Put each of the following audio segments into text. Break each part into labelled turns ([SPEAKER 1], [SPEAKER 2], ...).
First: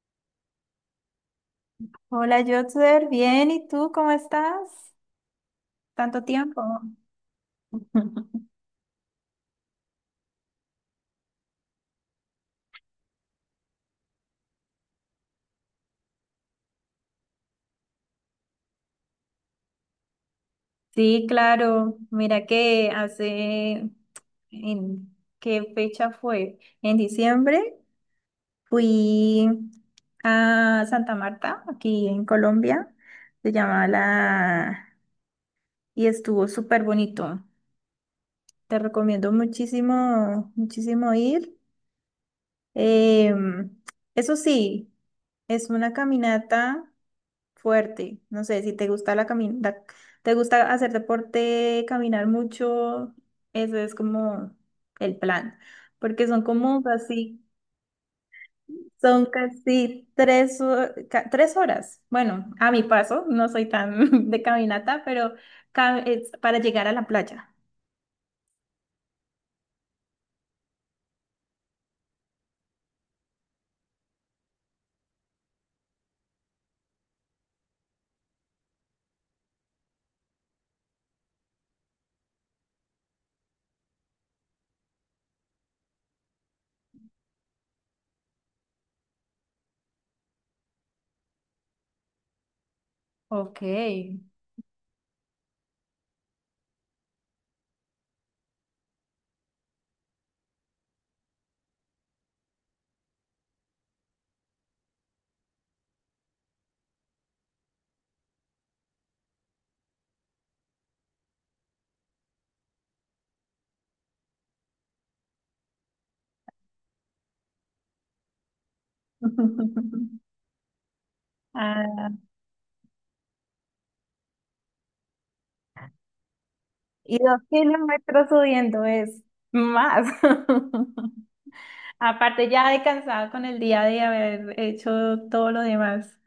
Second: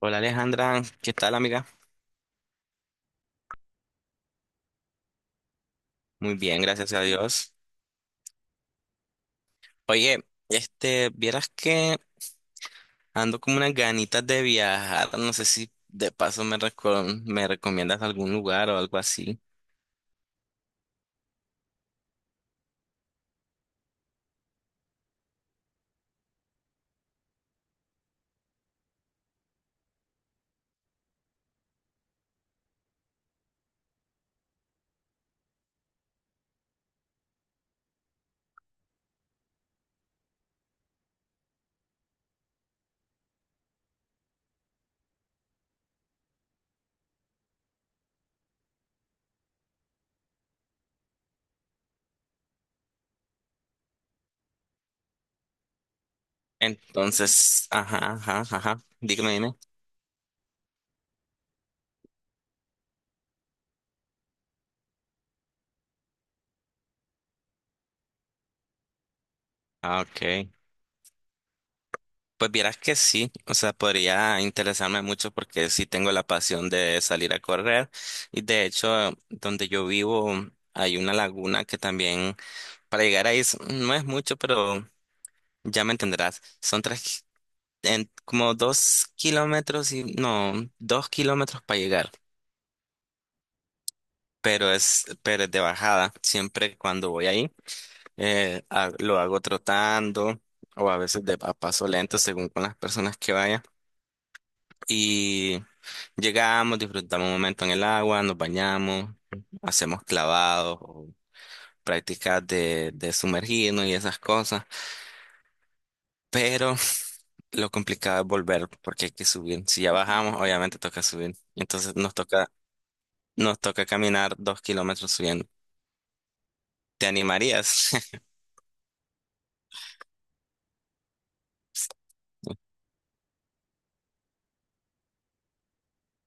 [SPEAKER 1] Hola Alejandra, ¿qué tal amiga?
[SPEAKER 2] Hola, Jotzer, bien, ¿y tú cómo estás? Tanto
[SPEAKER 1] Muy
[SPEAKER 2] tiempo.
[SPEAKER 1] bien, gracias a Dios. Oye, vieras que ando como unas ganitas de viajar, no sé si de paso me recomiendas algún lugar o algo así.
[SPEAKER 2] Sí, claro. Mira que hace, ¿en qué fecha fue? En diciembre fui a Santa Marta, aquí en Colombia, se llama la... y estuvo súper bonito. Te recomiendo muchísimo, muchísimo ir. Em, eso sí, es una caminata fuerte. No sé, si te gusta la caminata, te gusta hacer deporte, caminar mucho, eso es como el plan, porque son como así,
[SPEAKER 1] Entonces, ajá, ajá, ajá,
[SPEAKER 2] son
[SPEAKER 1] dígame, dime.
[SPEAKER 2] casi tres horas. Bueno, a mi paso, no soy tan de caminata, pero es para llegar a la playa.
[SPEAKER 1] Ah, ok. Pues vieras que sí, o sea, podría interesarme mucho porque sí tengo la pasión de salir a correr y, de hecho, donde yo vivo hay una laguna que también para llegar ahí no es mucho, pero ya me entenderás. Son tres, como 2 km y no, 2 km para llegar.
[SPEAKER 2] Ok.
[SPEAKER 1] Pero es de bajada. Siempre cuando voy ahí, lo hago trotando o a veces de a paso lento según con las personas que vaya. Y llegamos, disfrutamos un momento en el agua, nos bañamos, hacemos clavados o prácticas de sumergirnos y esas cosas, pero lo complicado es volver porque hay que subir. Si ya bajamos, obviamente toca subir. Entonces
[SPEAKER 2] Ah,
[SPEAKER 1] nos toca caminar 2 km subiendo. ¿Te
[SPEAKER 2] y dos
[SPEAKER 1] animarías?
[SPEAKER 2] kilómetros subiendo es más. Aparte, ya he cansado con el día de haber hecho todo lo demás.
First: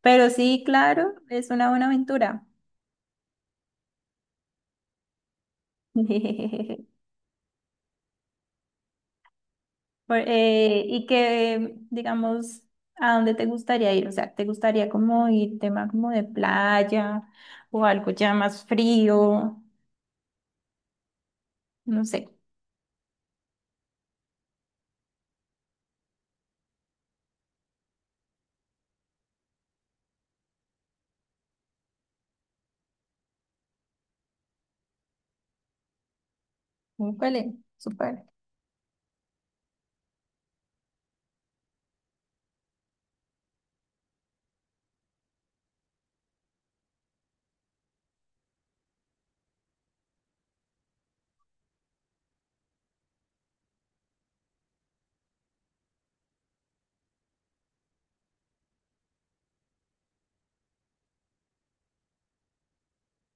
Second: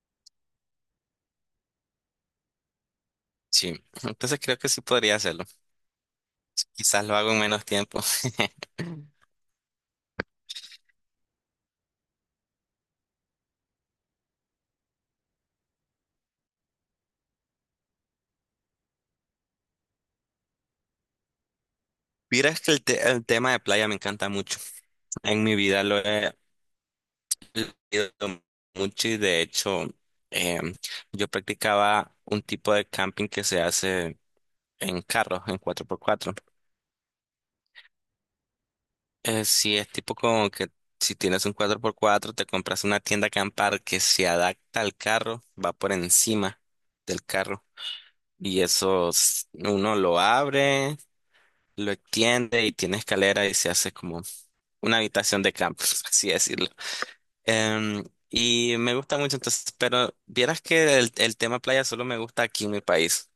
[SPEAKER 2] Pero sí, claro, es una buena aventura.
[SPEAKER 1] Sí. Entonces creo que sí podría hacerlo. Quizás lo hago en menos tiempo.
[SPEAKER 2] Y que, digamos, ¿a dónde te gustaría ir? O sea, ¿te gustaría como ir tema como de playa o algo ya más frío? No sé.
[SPEAKER 1] Vieras que el tema de playa me encanta mucho. En mi vida lo he leído mucho y, de hecho, em, yo practicaba un tipo de camping que se hace en carros, en 4x4.
[SPEAKER 2] Súper, súper.
[SPEAKER 1] Sí, es tipo como que si tienes un 4x4 te compras una tienda acampar que se adapta al carro, va por encima del carro. Y eso uno lo abre, lo extiende y tiene escalera y se hace como una habitación de campo, por así decirlo. Y me gusta mucho, entonces, pero vieras que el tema playa solo me gusta aquí en mi país.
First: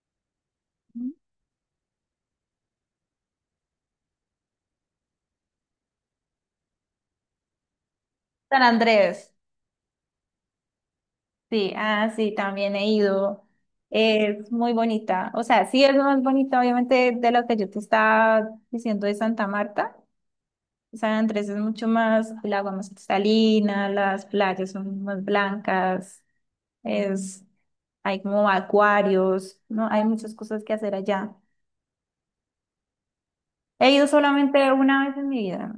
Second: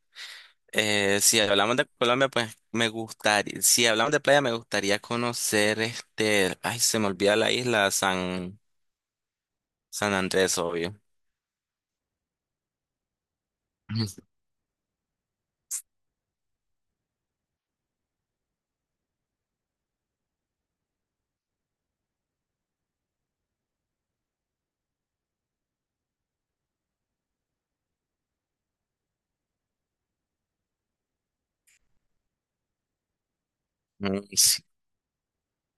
[SPEAKER 1] Si hablamos de Colombia, pues me gustaría, si hablamos de playa, me gustaría conocer ay, se me olvida la isla, San,
[SPEAKER 2] San Andrés.
[SPEAKER 1] San Andrés, obvio.
[SPEAKER 2] Sí, ah, sí, también he ido. Es muy bonita. O sea, sí es lo más bonita, obviamente, de lo que yo te estaba diciendo de Santa Marta. San Andrés es mucho más, el agua más cristalina, las playas son más blancas, es, hay como acuarios, ¿no? Hay muchas cosas que hacer allá. He ido
[SPEAKER 1] Mm, sí,
[SPEAKER 2] solamente una vez en mi vida.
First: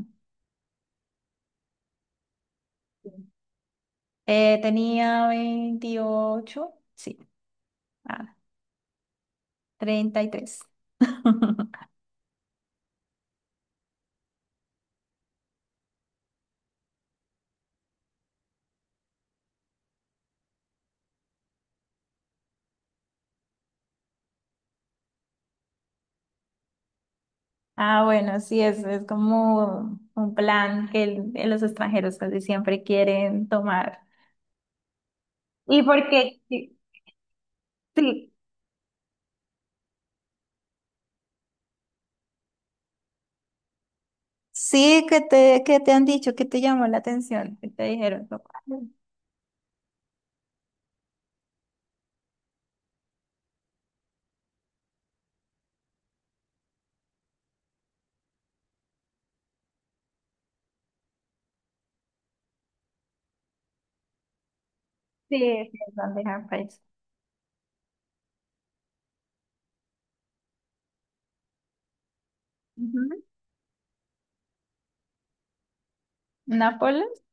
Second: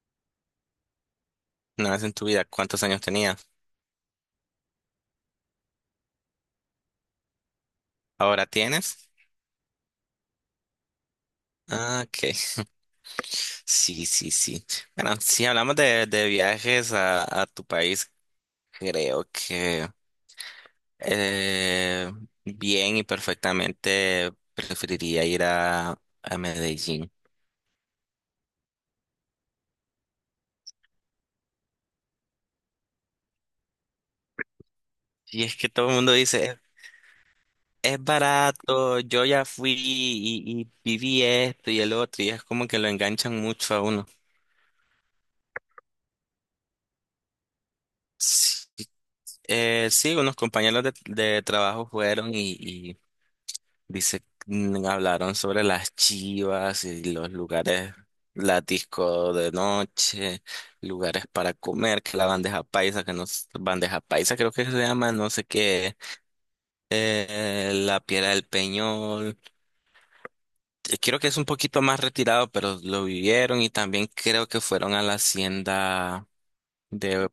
[SPEAKER 1] una vez en tu vida, ¿cuántos años tenías?
[SPEAKER 2] Tenía 28, sí, ah,
[SPEAKER 1] ¿Ahora tienes?
[SPEAKER 2] 33.
[SPEAKER 1] Ah, ok. Sí, sí, sí. Bueno, si hablamos de viajes a tu país, creo que eh, bien y perfectamente preferiría ir a Medellín.
[SPEAKER 2] Ah, bueno, sí, es como un plan que los extranjeros casi siempre quieren tomar.
[SPEAKER 1] Y es que
[SPEAKER 2] ¿Y
[SPEAKER 1] todo el
[SPEAKER 2] por
[SPEAKER 1] mundo
[SPEAKER 2] qué?
[SPEAKER 1] dice,
[SPEAKER 2] Sí,
[SPEAKER 1] "Es
[SPEAKER 2] sí,
[SPEAKER 1] barato, yo ya fui y viví esto y el otro", y es como que lo enganchan mucho a uno.
[SPEAKER 2] sí, ¿qué te han dicho? ¿Qué te llamó la atención? ¿Qué te dijeron? Como,
[SPEAKER 1] Sí,
[SPEAKER 2] "Ay,
[SPEAKER 1] sí, unos compañeros de trabajo fueron y dice, hablaron sobre las chivas y los lugares, la disco de noche, lugares para comer, que la bandeja paisa, que no, bandeja paisa creo que se llama, no
[SPEAKER 2] sí,
[SPEAKER 1] sé
[SPEAKER 2] sí, es
[SPEAKER 1] qué,
[SPEAKER 2] bandeja paisa".
[SPEAKER 1] la piedra del Peñol. Creo que es un poquito más retirado, pero lo
[SPEAKER 2] Ujú.
[SPEAKER 1] vivieron y también creo que fueron a la hacienda
[SPEAKER 2] ¿Nápoles?
[SPEAKER 1] de...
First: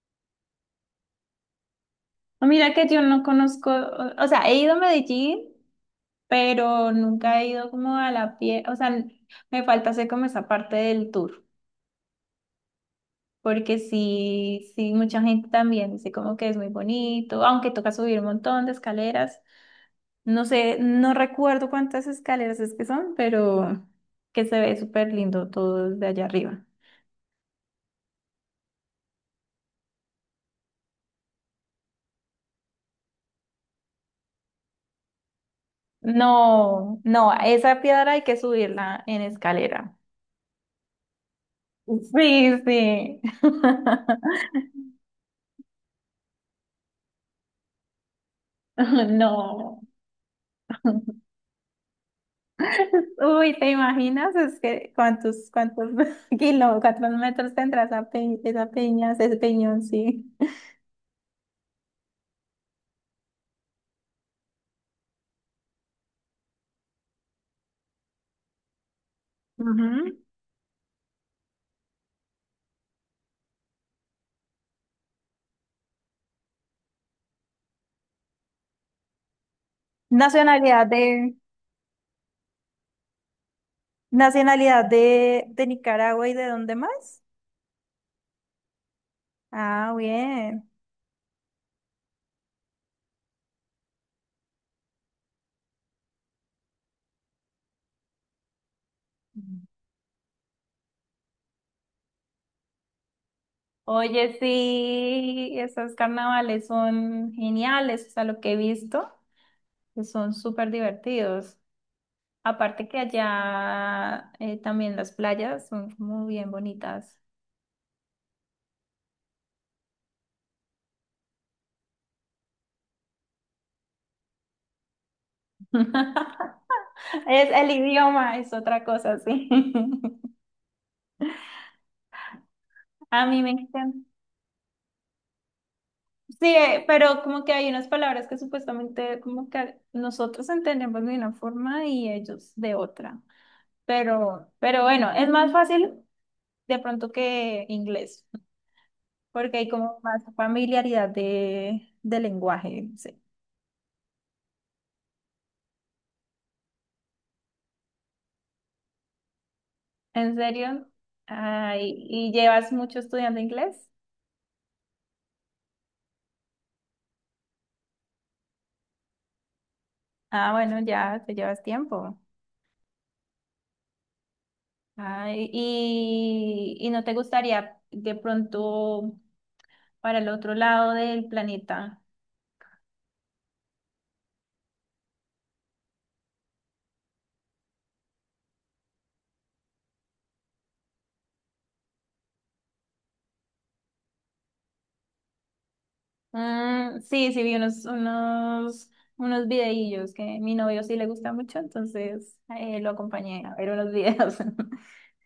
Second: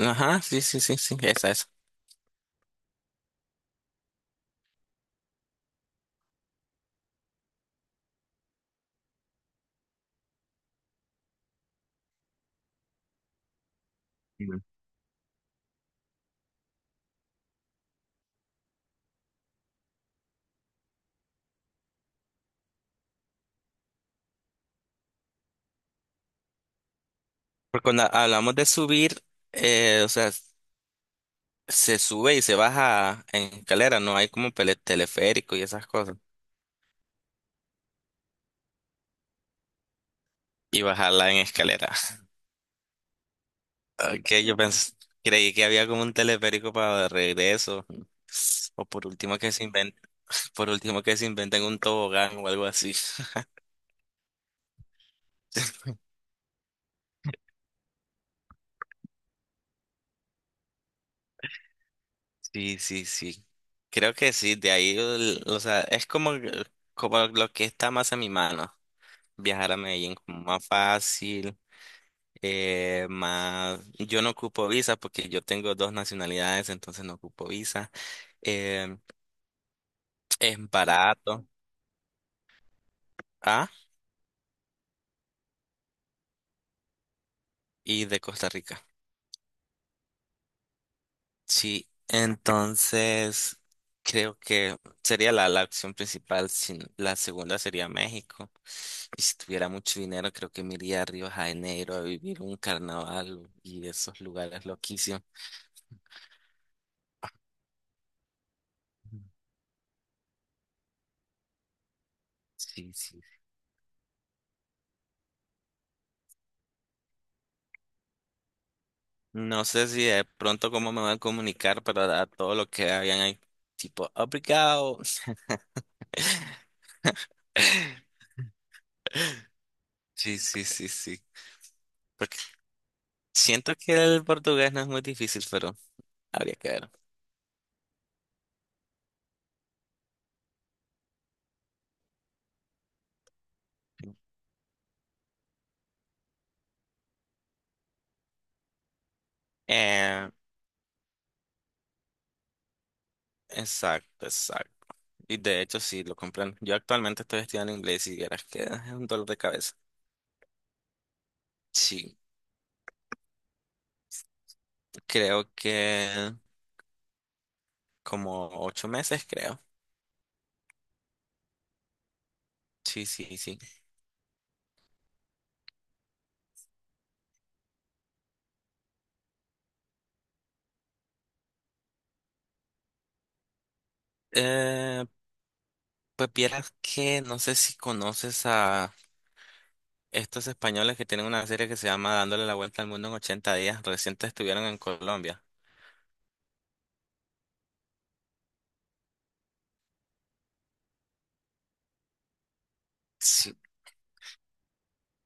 [SPEAKER 1] Ajá, sí, sí, sí, sí, esa, esa.
[SPEAKER 2] Ah, mira que yo no conozco, o sea, he ido a Medellín, pero nunca he ido como a la pie, o sea, me falta hacer como esa parte del tour. Porque
[SPEAKER 1] Mm.
[SPEAKER 2] sí, sí, mucha gente también dice como que es muy bonito, aunque toca subir un montón de escaleras. No sé, no recuerdo cuántas escaleras es que son, pero que se ve súper lindo todo desde allá arriba.
[SPEAKER 1] Porque cuando hablamos de subir, o sea, se sube y se baja en escalera, no hay como teleférico y esas cosas.
[SPEAKER 2] No, no, a esa piedra hay que subirla en escalera.
[SPEAKER 1] Y bajarla en escalera.
[SPEAKER 2] Sí, sí.
[SPEAKER 1] Ok, yo pensé, creí que había como un teleférico para de regreso. O por último que se
[SPEAKER 2] No.
[SPEAKER 1] inventen, por último que se inventen un tobogán o algo así.
[SPEAKER 2] Uy, ¿te imaginas? Es que cuántos kilos, cuántos metros tendrás esa, esa peña, ese peñón, sí.
[SPEAKER 1] Sí, sí, sí. Creo que sí, de ahí, o sea, es como lo que está más a mi mano. Viajar a
[SPEAKER 2] Ujú.
[SPEAKER 1] Medellín como más fácil, más... Yo no ocupo visa porque yo tengo dos nacionalidades, entonces no ocupo visa. Eh, es
[SPEAKER 2] Nacionalidad de,
[SPEAKER 1] barato. Ah,
[SPEAKER 2] nacionalidad de Nicaragua, ¿y de dónde más?
[SPEAKER 1] y de Costa Rica.
[SPEAKER 2] Ah, bien.
[SPEAKER 1] Sí, entonces creo que sería la opción principal. La segunda sería México. Y si tuviera mucho dinero, creo que me iría a Río de Janeiro a vivir un carnaval y esos
[SPEAKER 2] Oye,
[SPEAKER 1] lugares loquísimos.
[SPEAKER 2] sí, esos carnavales son geniales, o sea, lo que he visto,
[SPEAKER 1] Ujú.
[SPEAKER 2] que son súper divertidos. Aparte
[SPEAKER 1] Sí,
[SPEAKER 2] que
[SPEAKER 1] sí.
[SPEAKER 2] allá también las playas son muy bien bonitas.
[SPEAKER 1] No sé si de pronto cómo me van a comunicar, pero a todo lo que habían ahí, tipo, obrigado.
[SPEAKER 2] Es el idioma, es otra cosa, sí.
[SPEAKER 1] Sí, sí, sí, sí. Porque
[SPEAKER 2] A mí me
[SPEAKER 1] siento que
[SPEAKER 2] encanta.
[SPEAKER 1] el portugués no es muy difícil, pero
[SPEAKER 2] Sí,
[SPEAKER 1] habría que ver.
[SPEAKER 2] pero como que hay unas palabras que supuestamente como que nosotros entendemos de una forma y ellos de otra. Pero bueno, es más fácil de pronto que inglés, porque hay como más
[SPEAKER 1] Eh,
[SPEAKER 2] familiaridad de lenguaje. No sé.
[SPEAKER 1] exacto, exacto. Y, de hecho, sí, lo comprendo. Yo actualmente estoy estudiando inglés y vieras que es un dolor de cabeza.
[SPEAKER 2] ¿En serio? Ay,
[SPEAKER 1] Sí,
[SPEAKER 2] ¿y llevas mucho estudiando inglés?
[SPEAKER 1] creo que como 8 meses, creo.
[SPEAKER 2] Ah, bueno, ya te llevas tiempo.
[SPEAKER 1] Sí, sí, sí.
[SPEAKER 2] Ay, y ¿no te gustaría de pronto para el otro lado del planeta?
[SPEAKER 1] Eh, pues vieras que no sé si conoces a estos españoles que tienen una serie que se llama Dándole la vuelta al mundo en 80 días. Recientes estuvieron en Colombia.
[SPEAKER 2] Mm, sí, sí, vi unos videillos que mi novio sí le gusta mucho, entonces lo acompañé a
[SPEAKER 1] Sí.
[SPEAKER 2] ver unos videos.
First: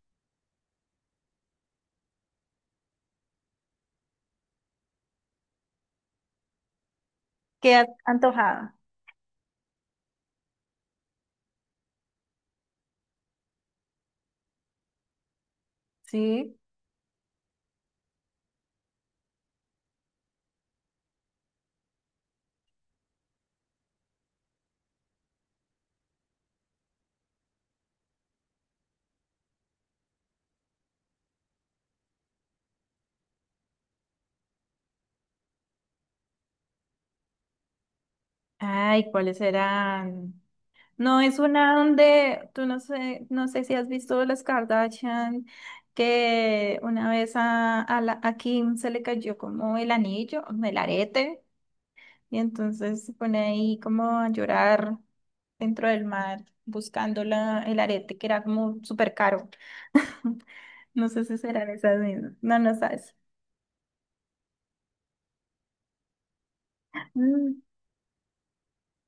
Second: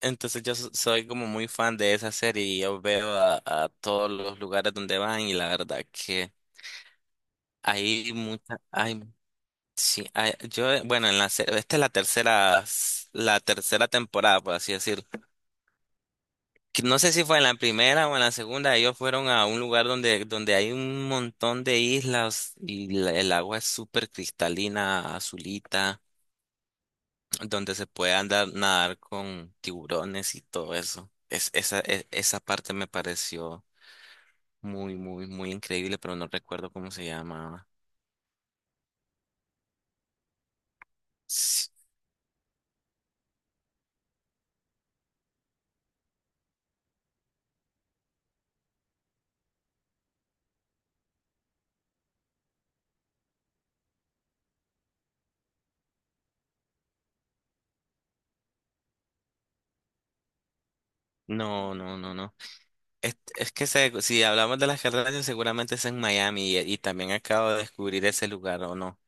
[SPEAKER 1] Entonces yo soy como muy fan de esa serie y yo veo a todos los lugares donde van y la verdad que
[SPEAKER 2] ¿Qué has
[SPEAKER 1] hay mucha,
[SPEAKER 2] antojado?
[SPEAKER 1] hay... Sí, ah, yo, bueno, en la, esta es la tercera, la tercera temporada, por así decir.
[SPEAKER 2] Sí.
[SPEAKER 1] Que no sé si fue en la primera o en la segunda, ellos fueron a un lugar donde, hay un montón de islas y el agua es súper cristalina, azulita, donde se puede andar, nadar con tiburones y todo eso. Esa esa parte me pareció muy, muy, muy increíble, pero no recuerdo cómo se llamaba.
[SPEAKER 2] Ay, ¿cuáles serán? No, es
[SPEAKER 1] Sí,
[SPEAKER 2] una donde tú no sé, no sé si has visto las Kardashian, que una vez a Kim se le cayó como el anillo, el arete, y entonces se pone ahí como a llorar dentro del mar buscando el arete que era como súper caro. No sé si serán
[SPEAKER 1] no,
[SPEAKER 2] esas
[SPEAKER 1] no, no,
[SPEAKER 2] mismas.
[SPEAKER 1] no.
[SPEAKER 2] No, no sabes.
[SPEAKER 1] Es que, si hablamos de las carreras, seguramente es en Miami y, también acabo de
[SPEAKER 2] Mm,
[SPEAKER 1] descubrir ese lugar, ¿o no?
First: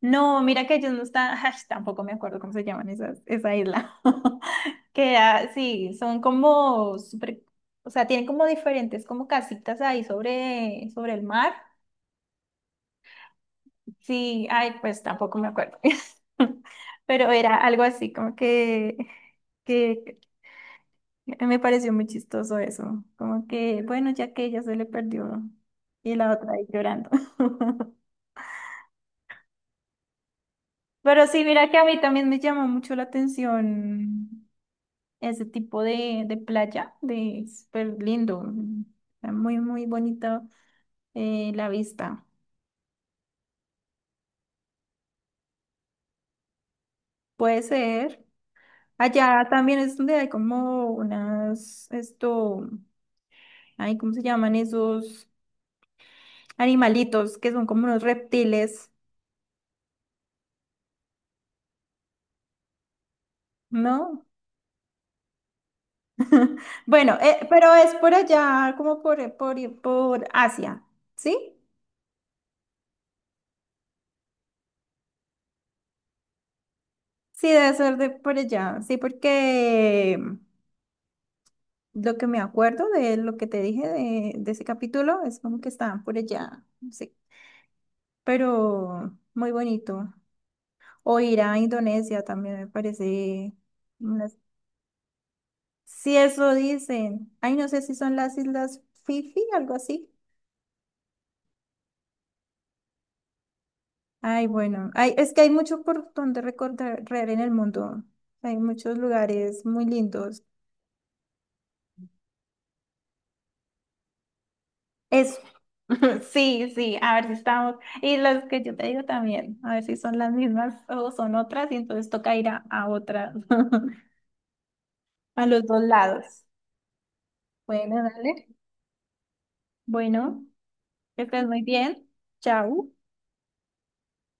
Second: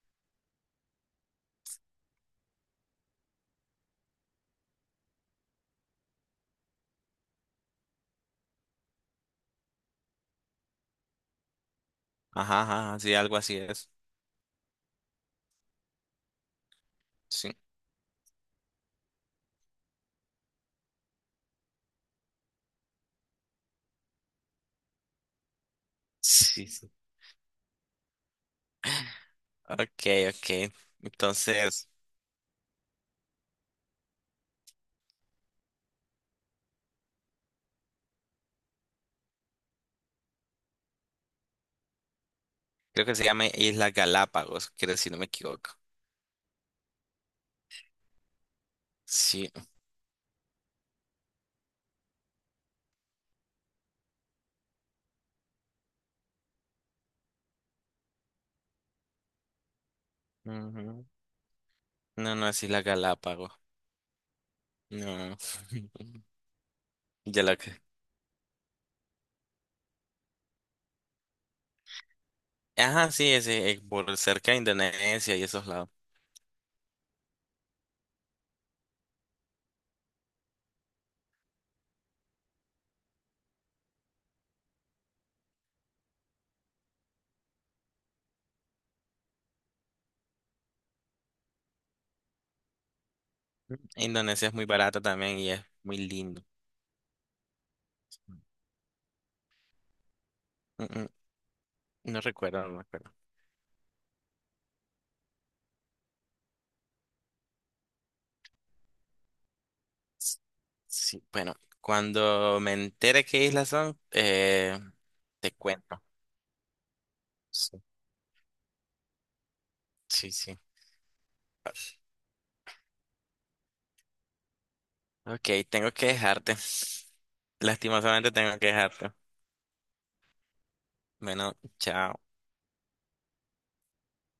[SPEAKER 2] no, mira que ellos no están, ay, tampoco me acuerdo cómo se llaman esa isla. Que era, sí, son como súper, o sea, tienen como diferentes como casitas ahí sobre el mar.
[SPEAKER 1] Ajá, ajá, ajá, sí, algo así es.
[SPEAKER 2] Sí, ay, pues tampoco me acuerdo. Pero
[SPEAKER 1] Sí,
[SPEAKER 2] era algo así como que a mí me pareció muy chistoso eso. Como que, bueno, ya que ella se le perdió y la otra ahí
[SPEAKER 1] sí, sí.
[SPEAKER 2] llorando.
[SPEAKER 1] Ok, ok.
[SPEAKER 2] Pero sí, mira que a
[SPEAKER 1] Entonces,
[SPEAKER 2] mí también me llama mucho la atención ese tipo de playa, de súper lindo, está muy, muy bonito la vista.
[SPEAKER 1] creo que se llama Isla Galápagos, creo, si no me equivoco.
[SPEAKER 2] Puede ser. Allá
[SPEAKER 1] Sí.
[SPEAKER 2] también es donde hay como unas, esto, ay, ¿cómo se llaman esos animalitos que son como unos reptiles?
[SPEAKER 1] Ujú. No, no es Isla Galápagos.
[SPEAKER 2] ¿No?
[SPEAKER 1] No.
[SPEAKER 2] Bueno,
[SPEAKER 1] Ya lo
[SPEAKER 2] pero
[SPEAKER 1] que...
[SPEAKER 2] es por allá, como por Asia, ¿sí?
[SPEAKER 1] Ajá, sí, es, por cerca de Indonesia y esos lados.
[SPEAKER 2] Sí, debe ser de por allá, sí, porque lo que me acuerdo de lo que te dije de ese capítulo es como que estaban por allá, sí, pero muy bonito. O ir a Indonesia también me parece, unas-
[SPEAKER 1] Indonesia es muy barata también y es muy
[SPEAKER 2] sí,
[SPEAKER 1] lindo.
[SPEAKER 2] eso dicen. Ay, no sé si son las
[SPEAKER 1] Mm,
[SPEAKER 2] Islas Fifi, algo así.
[SPEAKER 1] mm, mm, No recuerdo, no recuerdo.
[SPEAKER 2] Ay, bueno, hay es que hay mucho por donde recorrer en el mundo. Hay muchos lugares muy lindos.
[SPEAKER 1] Sí, bueno, cuando me entere qué islas son,
[SPEAKER 2] Eso.
[SPEAKER 1] te cuento.
[SPEAKER 2] Sí, sí, a ver si estamos.
[SPEAKER 1] Sí,
[SPEAKER 2] Y los que yo te digo también, a ver si son las
[SPEAKER 1] sí, sí.
[SPEAKER 2] mismas o son otras, y entonces toca ir a otras, a
[SPEAKER 1] Ok,
[SPEAKER 2] los dos
[SPEAKER 1] tengo que
[SPEAKER 2] lados.
[SPEAKER 1] dejarte.
[SPEAKER 2] Bueno,
[SPEAKER 1] Lastimosamente
[SPEAKER 2] dale.
[SPEAKER 1] tengo que dejarte.
[SPEAKER 2] Bueno, que estés
[SPEAKER 1] Bueno,
[SPEAKER 2] muy bien.
[SPEAKER 1] chao.
[SPEAKER 2] Chao.